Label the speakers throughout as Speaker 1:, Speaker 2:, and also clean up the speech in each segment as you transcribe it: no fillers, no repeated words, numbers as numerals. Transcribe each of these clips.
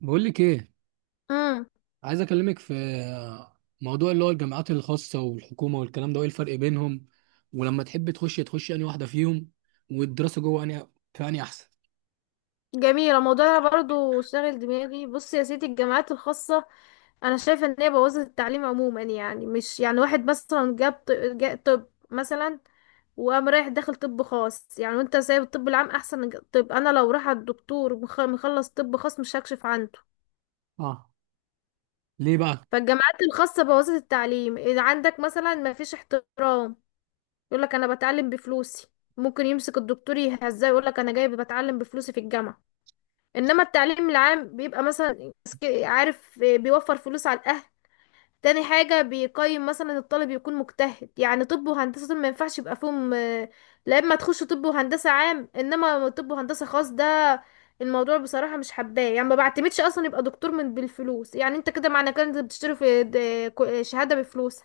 Speaker 1: بقول لك ايه.
Speaker 2: امم
Speaker 1: عايز اكلمك في موضوع اللي هو الجامعات الخاصه والحكومه والكلام ده، وايه الفرق بينهم، ولما تحب تخش انهي واحده فيهم، والدراسه جوه انهي، في انهي احسن؟
Speaker 2: جميلة، الموضوع ده برضه شاغل دماغي. بص يا سيدي، الجامعات الخاصة انا شايفة ان هي بوظت التعليم عموما. يعني مش يعني واحد مثلا جاب طب مثلا وقام رايح داخل طب خاص، يعني وانت سايب الطب العام احسن من الج-. طب انا لو راح الدكتور مخلص طب خاص مش هكشف عنده.
Speaker 1: اه، ليه بقى؟
Speaker 2: فالجامعات الخاصة بوظت التعليم. اذا عندك مثلا ما فيش احترام، يقولك انا بتعلم بفلوسي. ممكن يمسك الدكتور يهزاه يقولك انا جاي بتعلم بفلوسي في الجامعة. انما التعليم العام بيبقى مثلا عارف بيوفر فلوس على الاهل. تاني حاجة بيقيم مثلا الطالب يكون مجتهد، يعني طب وهندسة دول ما ينفعش يبقى فيهم. لا اما تخش طب وهندسة عام انما طب وهندسة خاص، ده الموضوع بصراحة مش حباه. يعني ما بعتمدش اصلا يبقى دكتور من بالفلوس، يعني انت كده معنى كده انت بتشتري شهادة بفلوس.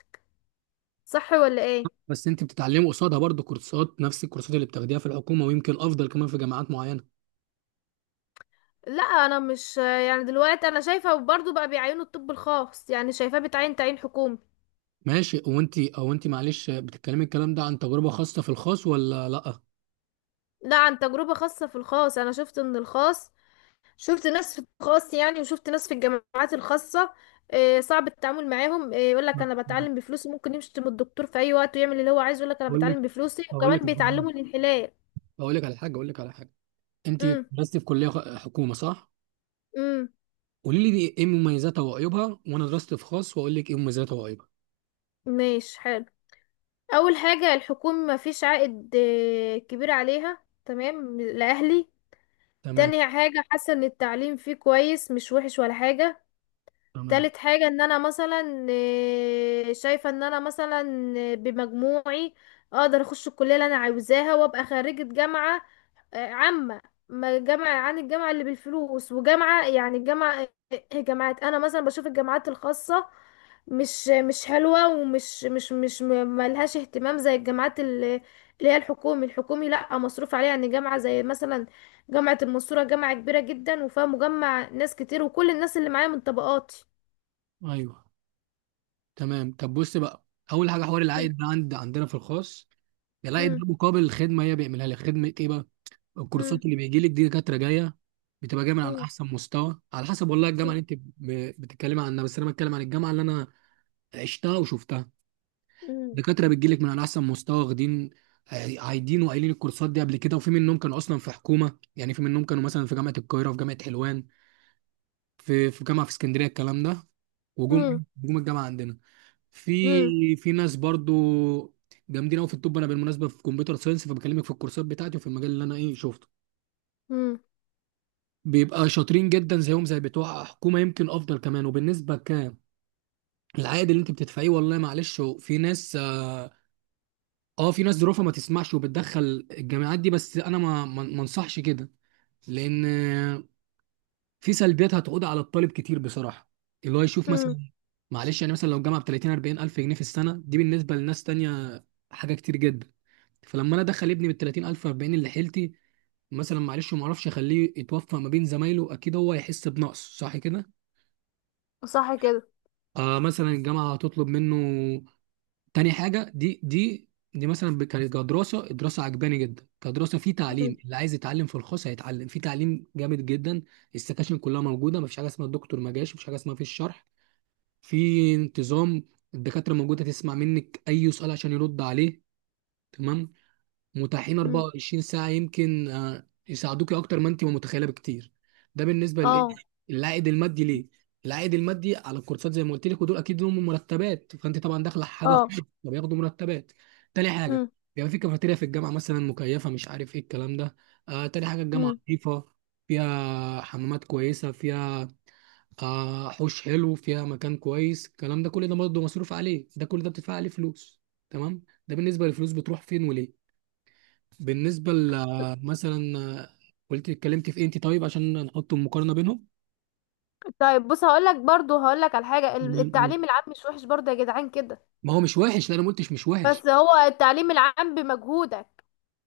Speaker 2: صح ولا ايه؟
Speaker 1: بس انت بتتعلمي قصادها برضه كورسات، نفس الكورسات اللي بتاخديها في الحكومه، ويمكن افضل كمان في جامعات معينه.
Speaker 2: لا انا مش يعني دلوقتي انا شايفة، وبرضه بقى بيعينوا الطب الخاص، يعني شايفاه بتعين تعيين حكومي.
Speaker 1: ماشي، وانت او انت معلش بتتكلمي الكلام ده عن تجربه خاصه في الخاص ولا لا؟
Speaker 2: لا، عن تجربة خاصة في الخاص. أنا شفت إن الخاص، شفت ناس في الخاص يعني وشفت ناس في الجامعات الخاصة. صعب التعامل معاهم. يقول لك أنا
Speaker 1: لا،
Speaker 2: بتعلم بفلوسي، ممكن يشتم الدكتور في أي وقت ويعمل اللي هو عايزه، يقول لك أنا
Speaker 1: بقول لك
Speaker 2: بتعلم بفلوسي،
Speaker 1: بقول لك
Speaker 2: وكمان بيتعلموا الانحلال.
Speaker 1: بقول لك على حاجه، اقول لك على حاجه. انت
Speaker 2: امم.
Speaker 1: درستي في كليه حكومه، صح؟
Speaker 2: امم.
Speaker 1: قولي لي دي ايه مميزاتها وعيوبها، وانا درست في خاص واقول لك ايه مميزاتها وعيوبها.
Speaker 2: ماشي، حلو. أول حاجة الحكومة مفيش عائد كبير عليها، تمام لأهلي.
Speaker 1: تمام.
Speaker 2: تاني حاجة حاسة إن التعليم فيه كويس مش وحش ولا حاجة.
Speaker 1: تمام.
Speaker 2: تالت حاجة ان انا مثلا شايفة ان انا مثلا بمجموعي اقدر اخش الكلية اللي انا عاوزاها وابقى خريجة جامعة عامة. ما جامعة عن الجامعة اللي بالفلوس، وجامعة يعني الجامعة. جامعات، انا مثلا بشوف الجامعات الخاصة مش حلوة ومش مش مش م- ملهاش اهتمام زي الجامعات اللي هي الحكومي لا مصروف عليها. يعني جامعة زي مثلا جامعة المنصورة جامعة كبيرة جدا، وفيها مجمع ناس كتير، وكل الناس اللي معايا من طبقاتي.
Speaker 1: ايوه، تمام. طب بص بقى، اول حاجه حوار العائد ده، عندنا في الخاص العائد
Speaker 2: مم.
Speaker 1: ده مقابل الخدمه، هي بيعملها لك خدمه ايه بقى.
Speaker 2: مم.
Speaker 1: الكورسات اللي بيجي لك دي دكاتره جايه، بتبقى جايه من على
Speaker 2: مم.
Speaker 1: احسن مستوى، على حسب والله الجامعه اللي انت بتتكلمي عنها، بس انا بتكلم عن الجامعه اللي انا عشتها وشفتها.
Speaker 2: مم.
Speaker 1: دكاتره بتجي لك من على احسن مستوى، واخدين عايدين وقايلين الكورسات دي قبل كده، وفي منهم كانوا اصلا في حكومه، يعني في منهم كانوا مثلا في جامعه القاهره، في جامعه حلوان، في جامعه في اسكندريه، الكلام ده.
Speaker 2: مم.
Speaker 1: وجم الجامعه عندنا
Speaker 2: مم.
Speaker 1: في ناس برضو جامدين قوي في الطب. انا بالمناسبه في كمبيوتر ساينس، فبكلمك في الكورسات بتاعتي وفي المجال اللي انا ايه شفته.
Speaker 2: مم.
Speaker 1: بيبقى شاطرين جدا زيهم زي بتوع حكومه، يمكن افضل كمان. وبالنسبه ك العائد اللي انت بتدفعيه، والله معلش، هو في ناس في ناس ظروفها ما تسمحش وبتدخل الجامعات دي، بس انا ما انصحش كده، لان في سلبيات هتعود على الطالب كتير بصراحه، اللي هو يشوف
Speaker 2: مم.
Speaker 1: مثلا، معلش، يعني مثلا لو الجامعه ب 30 40 الف جنيه في السنه، دي بالنسبه لناس تانية حاجه كتير جدا. فلما انا ادخل ابني بال 30 الف 40، اللي حيلتي مثلا معلش ما اعرفش اخليه يتوفق ما بين زمايله، اكيد هو هيحس بنقص، صح كده؟
Speaker 2: صح كده.
Speaker 1: آه، مثلا الجامعه هتطلب منه. تاني حاجة، دي مثلا كانت كدراسة، الدراسة عجباني جدا كدراسة، في
Speaker 2: مم.
Speaker 1: تعليم. اللي عايز يتعلم في الخاص هيتعلم في تعليم جامد جدا. السكاشن كلها موجودة، مفيش حاجة اسمها الدكتور ما جاش، مفيش حاجة اسمها في الشرح، في انتظام. الدكاترة موجودة تسمع منك أي سؤال عشان يرد عليه، تمام. متاحين
Speaker 2: مم.
Speaker 1: 24 ساعة، يمكن يساعدوك أكتر ما أنت ما متخيلة بكتير. ده بالنسبة للإيه؟
Speaker 2: اه.
Speaker 1: العائد المادي ليه؟ العائد المادي على الكورسات زي ما قلت لك، ودول أكيد لهم مرتبات، فأنت طبعا داخلة حاجة
Speaker 2: اه.
Speaker 1: خاصة فبياخدوا مرتبات. تاني حاجة،
Speaker 2: مم.
Speaker 1: بيبقى في كافيتيريا في الجامعة مثلا مكيفة، مش عارف إيه الكلام ده. آه، تاني حاجة، الجامعة
Speaker 2: مم.
Speaker 1: نظيفة، فيها حمامات كويسة، فيها آه حوش حلو، فيها مكان كويس، الكلام ده كل ده برضه مصروف عليه، ده كل ده بتدفع عليه فلوس، تمام. ده بالنسبة للفلوس بتروح فين وليه. بالنسبة مثلا، قلت اتكلمت في انتي، طيب عشان نحط مقارنة بينهم.
Speaker 2: طيب بص، هقولك برضو هقولك على حاجة،
Speaker 1: تمام. تمام.
Speaker 2: التعليم العام مش وحش برضو يا جدعان كده.
Speaker 1: ما هو مش وحش، لا انا ما قلتش مش وحش.
Speaker 2: بس هو التعليم العام بمجهودك،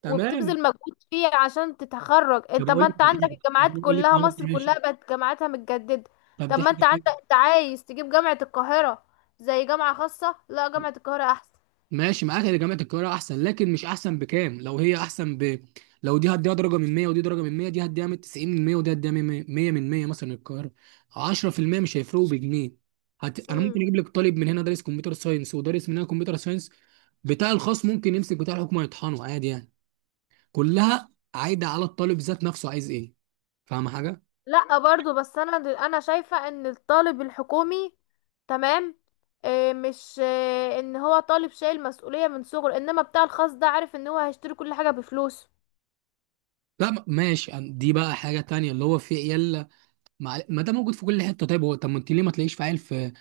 Speaker 1: تمام.
Speaker 2: وبتبذل مجهود فيه عشان تتخرج
Speaker 1: طب
Speaker 2: انت. طب
Speaker 1: اقول
Speaker 2: ما
Speaker 1: لك
Speaker 2: انت
Speaker 1: دي
Speaker 2: عندك
Speaker 1: حاجة. طب
Speaker 2: الجامعات
Speaker 1: اقول لك،
Speaker 2: كلها،
Speaker 1: اه
Speaker 2: مصر
Speaker 1: ماشي،
Speaker 2: كلها بقت جامعاتها متجددة.
Speaker 1: طب
Speaker 2: طب
Speaker 1: دي
Speaker 2: ما
Speaker 1: حاجة
Speaker 2: انت
Speaker 1: تانية.
Speaker 2: عندك، انت عايز تجيب جامعة القاهرة زي جامعة خاصة؟ لا، جامعة القاهرة احسن.
Speaker 1: ماشي معاك ان جامعه القاهره احسن، لكن مش احسن بكام؟ لو هي احسن ب، لو دي هديها درجه من 100 ودي درجه من 100، دي هديها من 90 من 100، ودي هديها من 100، 100 من 100 مثلا، القاهره. 10% مش هيفرقوا بجنيه. انا
Speaker 2: مم.
Speaker 1: ممكن اجيب لك طالب من هنا دارس كمبيوتر ساينس، ودارس من هنا كمبيوتر ساينس، بتاع الخاص ممكن يمسك بتاع الحكومه يطحنه عادي يعني. كلها عايده على الطالب ذات نفسه، عايز ايه. فاهم حاجه؟
Speaker 2: لا برضو، بس انا شايفة ان الطالب الحكومي، تمام، مش ان هو طالب شايل مسؤولية من صغره، انما بتاع الخاص ده عارف ان هو هيشتري كل حاجة بفلوس.
Speaker 1: لا، ماشي، دي بقى حاجه تانية اللي هو في عيال، ما ده موجود في كل حته. طيب هو، طب ما انت ليه ما تلاقيش في عيل في،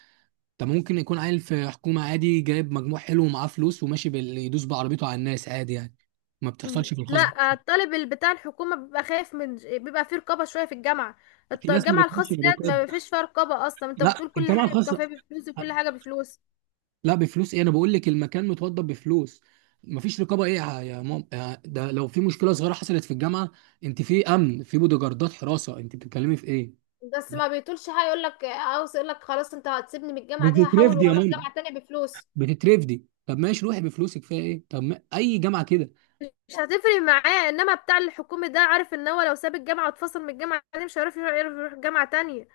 Speaker 1: طب ممكن يكون عيل في حكومة عادي، جايب مجموع حلو ومعاه فلوس، وماشي يدوس بعربيته على الناس عادي يعني، ما
Speaker 2: م.
Speaker 1: بتحصلش في الخاص.
Speaker 2: لا، الطالب اللي بتاع الحكومة بيبقى خايف من، بيبقى فيه رقابة شوية في الجامعة.
Speaker 1: في ناس ما
Speaker 2: الجامعة
Speaker 1: بتخش
Speaker 2: الخاصة ديت
Speaker 1: بالرقاب.
Speaker 2: ما فيش فيها رقابة اصلا، انت
Speaker 1: لا،
Speaker 2: بتقول كل
Speaker 1: الجامعة
Speaker 2: حاجة،
Speaker 1: الخاصة،
Speaker 2: الكافيه بفلوس وكل حاجة بفلوس.
Speaker 1: لا بفلوس ايه، انا بقول لك المكان متوضب بفلوس. مفيش رقابة ايه يا مام، ده لو في مشكلة صغيرة حصلت في الجامعة، انت في امن، في بودوجاردات حراسة، انت بتتكلمي في ايه؟
Speaker 2: بس
Speaker 1: لا.
Speaker 2: ما بيطولش حاجة، يقولك عاوز، يقولك خلاص انت هتسيبني من الجامعة دي، هحاول
Speaker 1: بتترفدي يا
Speaker 2: واروح
Speaker 1: ماما،
Speaker 2: جامعة تانية بفلوس.
Speaker 1: بتترفدي، طب ماشي روحي بفلوسك، فيها ايه، طب ما... اي جامعة كده.
Speaker 2: مش هتفرق معاه. انما بتاع الحكومي ده عارف ان هو لو ساب الجامعه واتفصل من الجامعه دي مش هيعرف يروح، يعرف يروح جامعه تانية،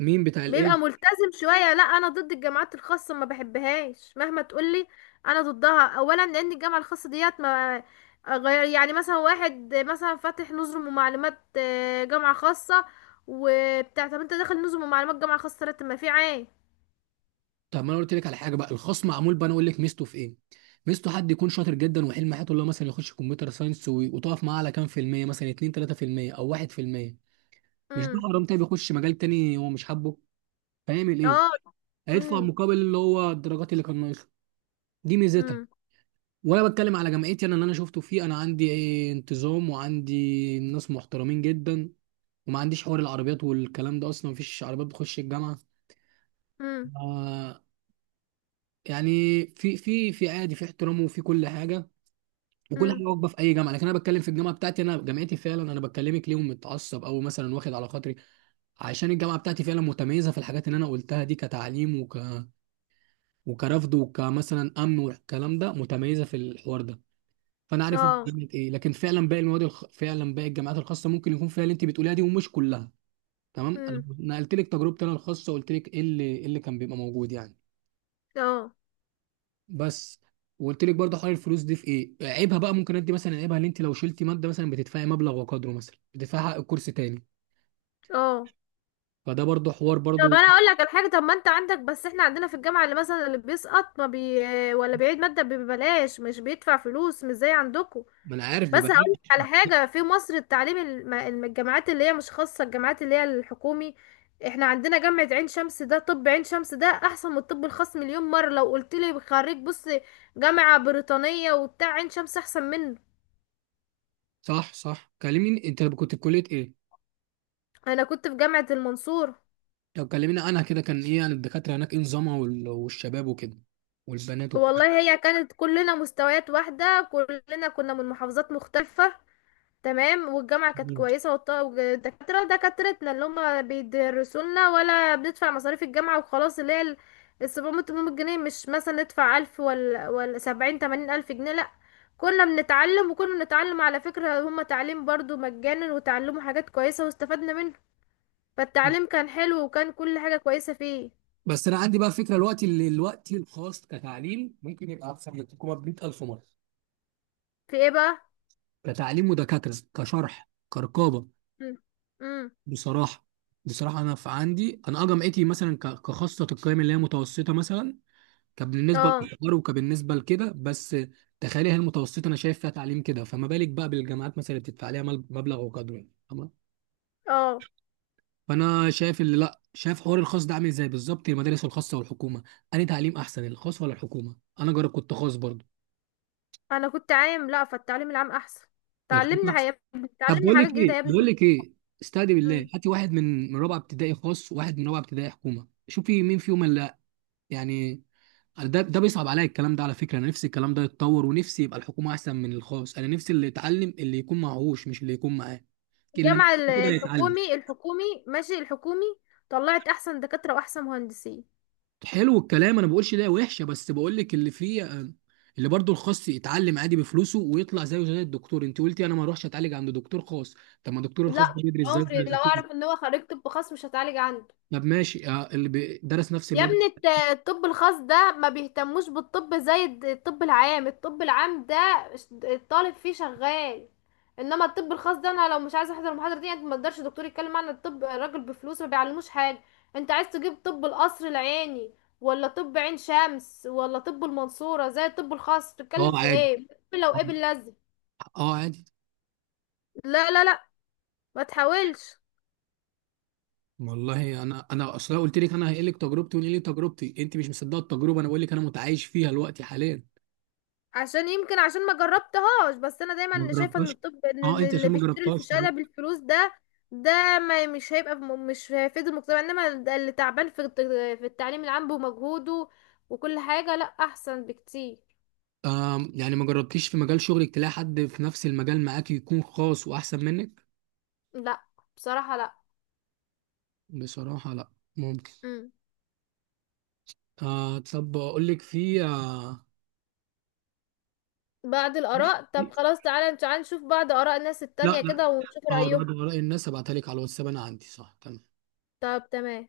Speaker 1: مين بتاع
Speaker 2: بيبقى
Speaker 1: الايه؟
Speaker 2: ملتزم شويه. لا انا ضد الجامعات الخاصه، ما بحبهاش مهما تقولي. انا ضدها اولا لان الجامعه الخاصه ديت ما غير، يعني مثلا واحد مثلا فاتح نظم ومعلومات جامعه خاصه وبتاع طب، انت داخل نظم ومعلومات جامعه خاصه ليه؟ طب ما في عين.
Speaker 1: طب ما انا قلت لك على حاجه بقى الخاص معمول بقى، انا اقول لك ميزته في ايه. ميزته، حد يكون شاطر جدا وحلم حياته اللي هو مثلا يخش كمبيوتر ساينس، وتقف معاه على كام في الميه، مثلا 2 3% او 1%، مش ده
Speaker 2: امم.
Speaker 1: حرام؟ تاني بيخش مجال تاني هو مش حابه، هيعمل ايه؟
Speaker 2: اه.
Speaker 1: هيدفع
Speaker 2: امم.
Speaker 1: مقابل اللي هو الدرجات اللي كان ناقصها. دي ميزتها.
Speaker 2: امم.
Speaker 1: وانا بتكلم على جامعتي انا، اللي انا شفته فيه، انا عندي إيه، انتظام، وعندي ناس محترمين جدا، وما عنديش حوار العربيات والكلام ده، اصلا مفيش عربيات بتخش الجامعه،
Speaker 2: امم.
Speaker 1: آه. يعني في عادي، في احترام وفي كل حاجه. وكل
Speaker 2: امم.
Speaker 1: حاجه واقفه في اي جامعه، لكن انا بتكلم في الجامعه بتاعتي انا، جامعتي فعلا، انا بكلمك ليهم، متعصب او مثلا واخد على خاطري عشان الجامعه بتاعتي فعلا متميزه في الحاجات اللي انا قلتها دي، كتعليم، وكرفض، وكمثلا امن والكلام ده، متميزه في الحوار ده. فانا عارف أنا
Speaker 2: اه.
Speaker 1: جامعه ايه، لكن فعلا باقي المواد فعلا باقي الجامعات الخاصه ممكن يكون فيها اللي انت بتقوليها دي، ومش كلها، تمام. انا
Speaker 2: امم.
Speaker 1: نقلت لك تجربتي انا الخاصه، وقلت لك ايه اللي، إيه اللي كان بيبقى موجود يعني،
Speaker 2: اه.
Speaker 1: بس. وقلت لك برضه حوار الفلوس دي في ايه عيبها بقى، ممكن ادي مثلا عيبها ان انت لو شلتي ماده مثلا بتدفعي مبلغ وقدره، مثلا بتدفعي حق الكورس تاني،
Speaker 2: اه.
Speaker 1: فده برضه حوار
Speaker 2: طب
Speaker 1: برضه.
Speaker 2: انا اقول لك الحاجه، طب ما انت عندك، بس احنا عندنا في الجامعه اللي مثلا اللي بيسقط ما بي ولا بيعيد ماده ببلاش، مش بيدفع فلوس مش زي عندكم.
Speaker 1: ما انا عارف،
Speaker 2: بس
Speaker 1: ببقى
Speaker 2: هقول لك على حاجه، في مصر التعليم الجامعات اللي هي مش خاصه، الجامعات اللي هي الحكومي، احنا عندنا جامعه عين شمس ده. طب عين شمس ده احسن من الطب الخاص مليون مره. لو قلت لي خريج، بص جامعه بريطانيه وبتاع، عين شمس احسن منه.
Speaker 1: صح صح. كلميني انت كنت في كليه ايه،
Speaker 2: انا كنت في جامعه المنصوره.
Speaker 1: لو كلميني انا كده كان ايه يعني، الدكاتره هناك ايه نظامها، والشباب وكده، والبنات والكلام
Speaker 2: والله هي كانت، كلنا مستويات واحده، كلنا كنا من محافظات مختلفه، تمام. والجامعة كانت
Speaker 1: ده.
Speaker 2: كويسة، والدكاترة دكاترتنا اللي هما بيدرسولنا، ولا بندفع مصاريف الجامعة وخلاص، اللي هي ال- 700-800 جنيه، مش مثلا ندفع 1000 ولا 70-80 ألف جنيه. لأ، كنا بنتعلم، وكنا بنتعلم على فكرة، هما تعليم برضو مجانا وتعلموا حاجات كويسة واستفدنا منه. فالتعليم كان حلو وكان كل حاجة كويسة فيه.
Speaker 1: بس انا عندي بقى فكره، الوقت اللي الوقت الخاص كتعليم ممكن يبقى احسن من الحكومه ب 100,000 مره،
Speaker 2: في ايه بقى؟
Speaker 1: كتعليم ودكاتره كشرح كرقابه،
Speaker 2: امم.
Speaker 1: بصراحة. بصراحة أنا في عندي، أنا أه جامعتي مثلا كخاصة القيم اللي هي متوسطة، مثلا كبالنسبة
Speaker 2: اه.
Speaker 1: للإحضار وكبالنسبة لكده بس. تخيلي هي المتوسطة أنا شايف فيها تعليم كده، فما بالك بقى بالجامعات مثلا اللي بتدفع عليها مبلغ وقدره يعني، تمام.
Speaker 2: اه.
Speaker 1: فأنا شايف اللي، لأ شايف حوار الخاص ده عامل إزاي بالظبط، المدارس الخاصة والحكومة، أنهي تعليم أحسن، الخاص ولا الحكومة؟ أنا جرب، كنت خاص برضه.
Speaker 2: انا كنت عام، لأ فالتعليم العام احسن.
Speaker 1: الخاص
Speaker 2: تعلمنا
Speaker 1: أحسن.
Speaker 2: يا ابني،
Speaker 1: طب
Speaker 2: تعلمنا
Speaker 1: بقول
Speaker 2: حاجات
Speaker 1: لك
Speaker 2: جديدة يا
Speaker 1: إيه، بقول
Speaker 2: ابني.
Speaker 1: لك إيه، استهدي بالله، هاتي واحد من رابعة ابتدائي خاص، وواحد من رابعة ابتدائي حكومة، شوفي مين فيهم اللي يعني. ده ده بيصعب عليا الكلام ده على فكره، انا نفسي الكلام ده يتطور، ونفسي يبقى الحكومه احسن من الخاص، انا نفسي اللي يتعلم اللي يكون معهوش، مش اللي يكون معاه. اللي معاه
Speaker 2: الجامعة
Speaker 1: كده يتعلم.
Speaker 2: الحكومي، الحكومي ماشي، الحكومي طلعت احسن دكاترة واحسن مهندسين.
Speaker 1: حلو الكلام، انا بقولش ده وحشه، بس بقول لك اللي فيه اللي برضه الخاص يتعلم عادي بفلوسه، ويطلع زيه زي الدكتور. انت قلتي انا ما اروحش اتعالج عند دكتور خاص، طب ما الدكتور الخاص
Speaker 2: لا،
Speaker 1: ده بيدرس زي
Speaker 2: عمري لو
Speaker 1: الحكومه.
Speaker 2: اعرف ان هو خريج طب خاص مش هتعالج عنده.
Speaker 1: طب ماشي، اللي درس نفس
Speaker 2: يا
Speaker 1: الماده،
Speaker 2: ابني الطب الخاص ده ما بيهتموش بالطب زي الطب العام. الطب العام ده الطالب فيه شغال، انما الطب الخاص ده، انا لو مش عايزه احضر المحاضره دي انت ما تقدرش. دكتور يتكلم عن الطب، الراجل بفلوس ما بيعلموش حاجه. انت عايز تجيب طب القصر العيني، ولا طب عين شمس، ولا طب المنصوره زي الطب الخاص؟ تتكلم
Speaker 1: اه
Speaker 2: في
Speaker 1: عادي،
Speaker 2: ايه؟ لو ايه باللزق.
Speaker 1: اه عادي.
Speaker 2: لا لا لا، ما تحاولش.
Speaker 1: والله انا اصلا قلت لك انا هقول لك تجربتي، ونقول لي تجربتي، انت مش مصدقه التجربه، انا بقول لك انا متعايش فيها دلوقتي حاليا.
Speaker 2: عشان يمكن عشان ما جربتهاش، بس انا
Speaker 1: ما
Speaker 2: دايما شايفه ان
Speaker 1: جربتهاش،
Speaker 2: الطب،
Speaker 1: اه
Speaker 2: ان
Speaker 1: انت
Speaker 2: اللي
Speaker 1: عشان ما
Speaker 2: بيشتري
Speaker 1: جربتهاش،
Speaker 2: الفشاله
Speaker 1: تمام.
Speaker 2: بالفلوس ده، ده ما مش هيبقى مش هيفيد المجتمع. انما ده اللي تعبان في التعليم العام بمجهوده وكل حاجه، لا احسن بكتير.
Speaker 1: يعني ما جربتيش في مجال شغلك تلاقي حد في نفس المجال معاك يكون خاص واحسن منك؟
Speaker 2: لا بصراحه لا.
Speaker 1: بصراحه لا. ممكن.
Speaker 2: مم.
Speaker 1: آه طب اقول لك في
Speaker 2: بعد
Speaker 1: لا،
Speaker 2: الاراء، طب خلاص تعالى تعالى نشوف بعض اراء الناس
Speaker 1: لا،
Speaker 2: التانية كده، ونشوف
Speaker 1: اه.
Speaker 2: رايهم.
Speaker 1: بعد وراء الناس ابعتها لك على الواتساب، انا عندي، صح، تمام.
Speaker 2: طب تمام.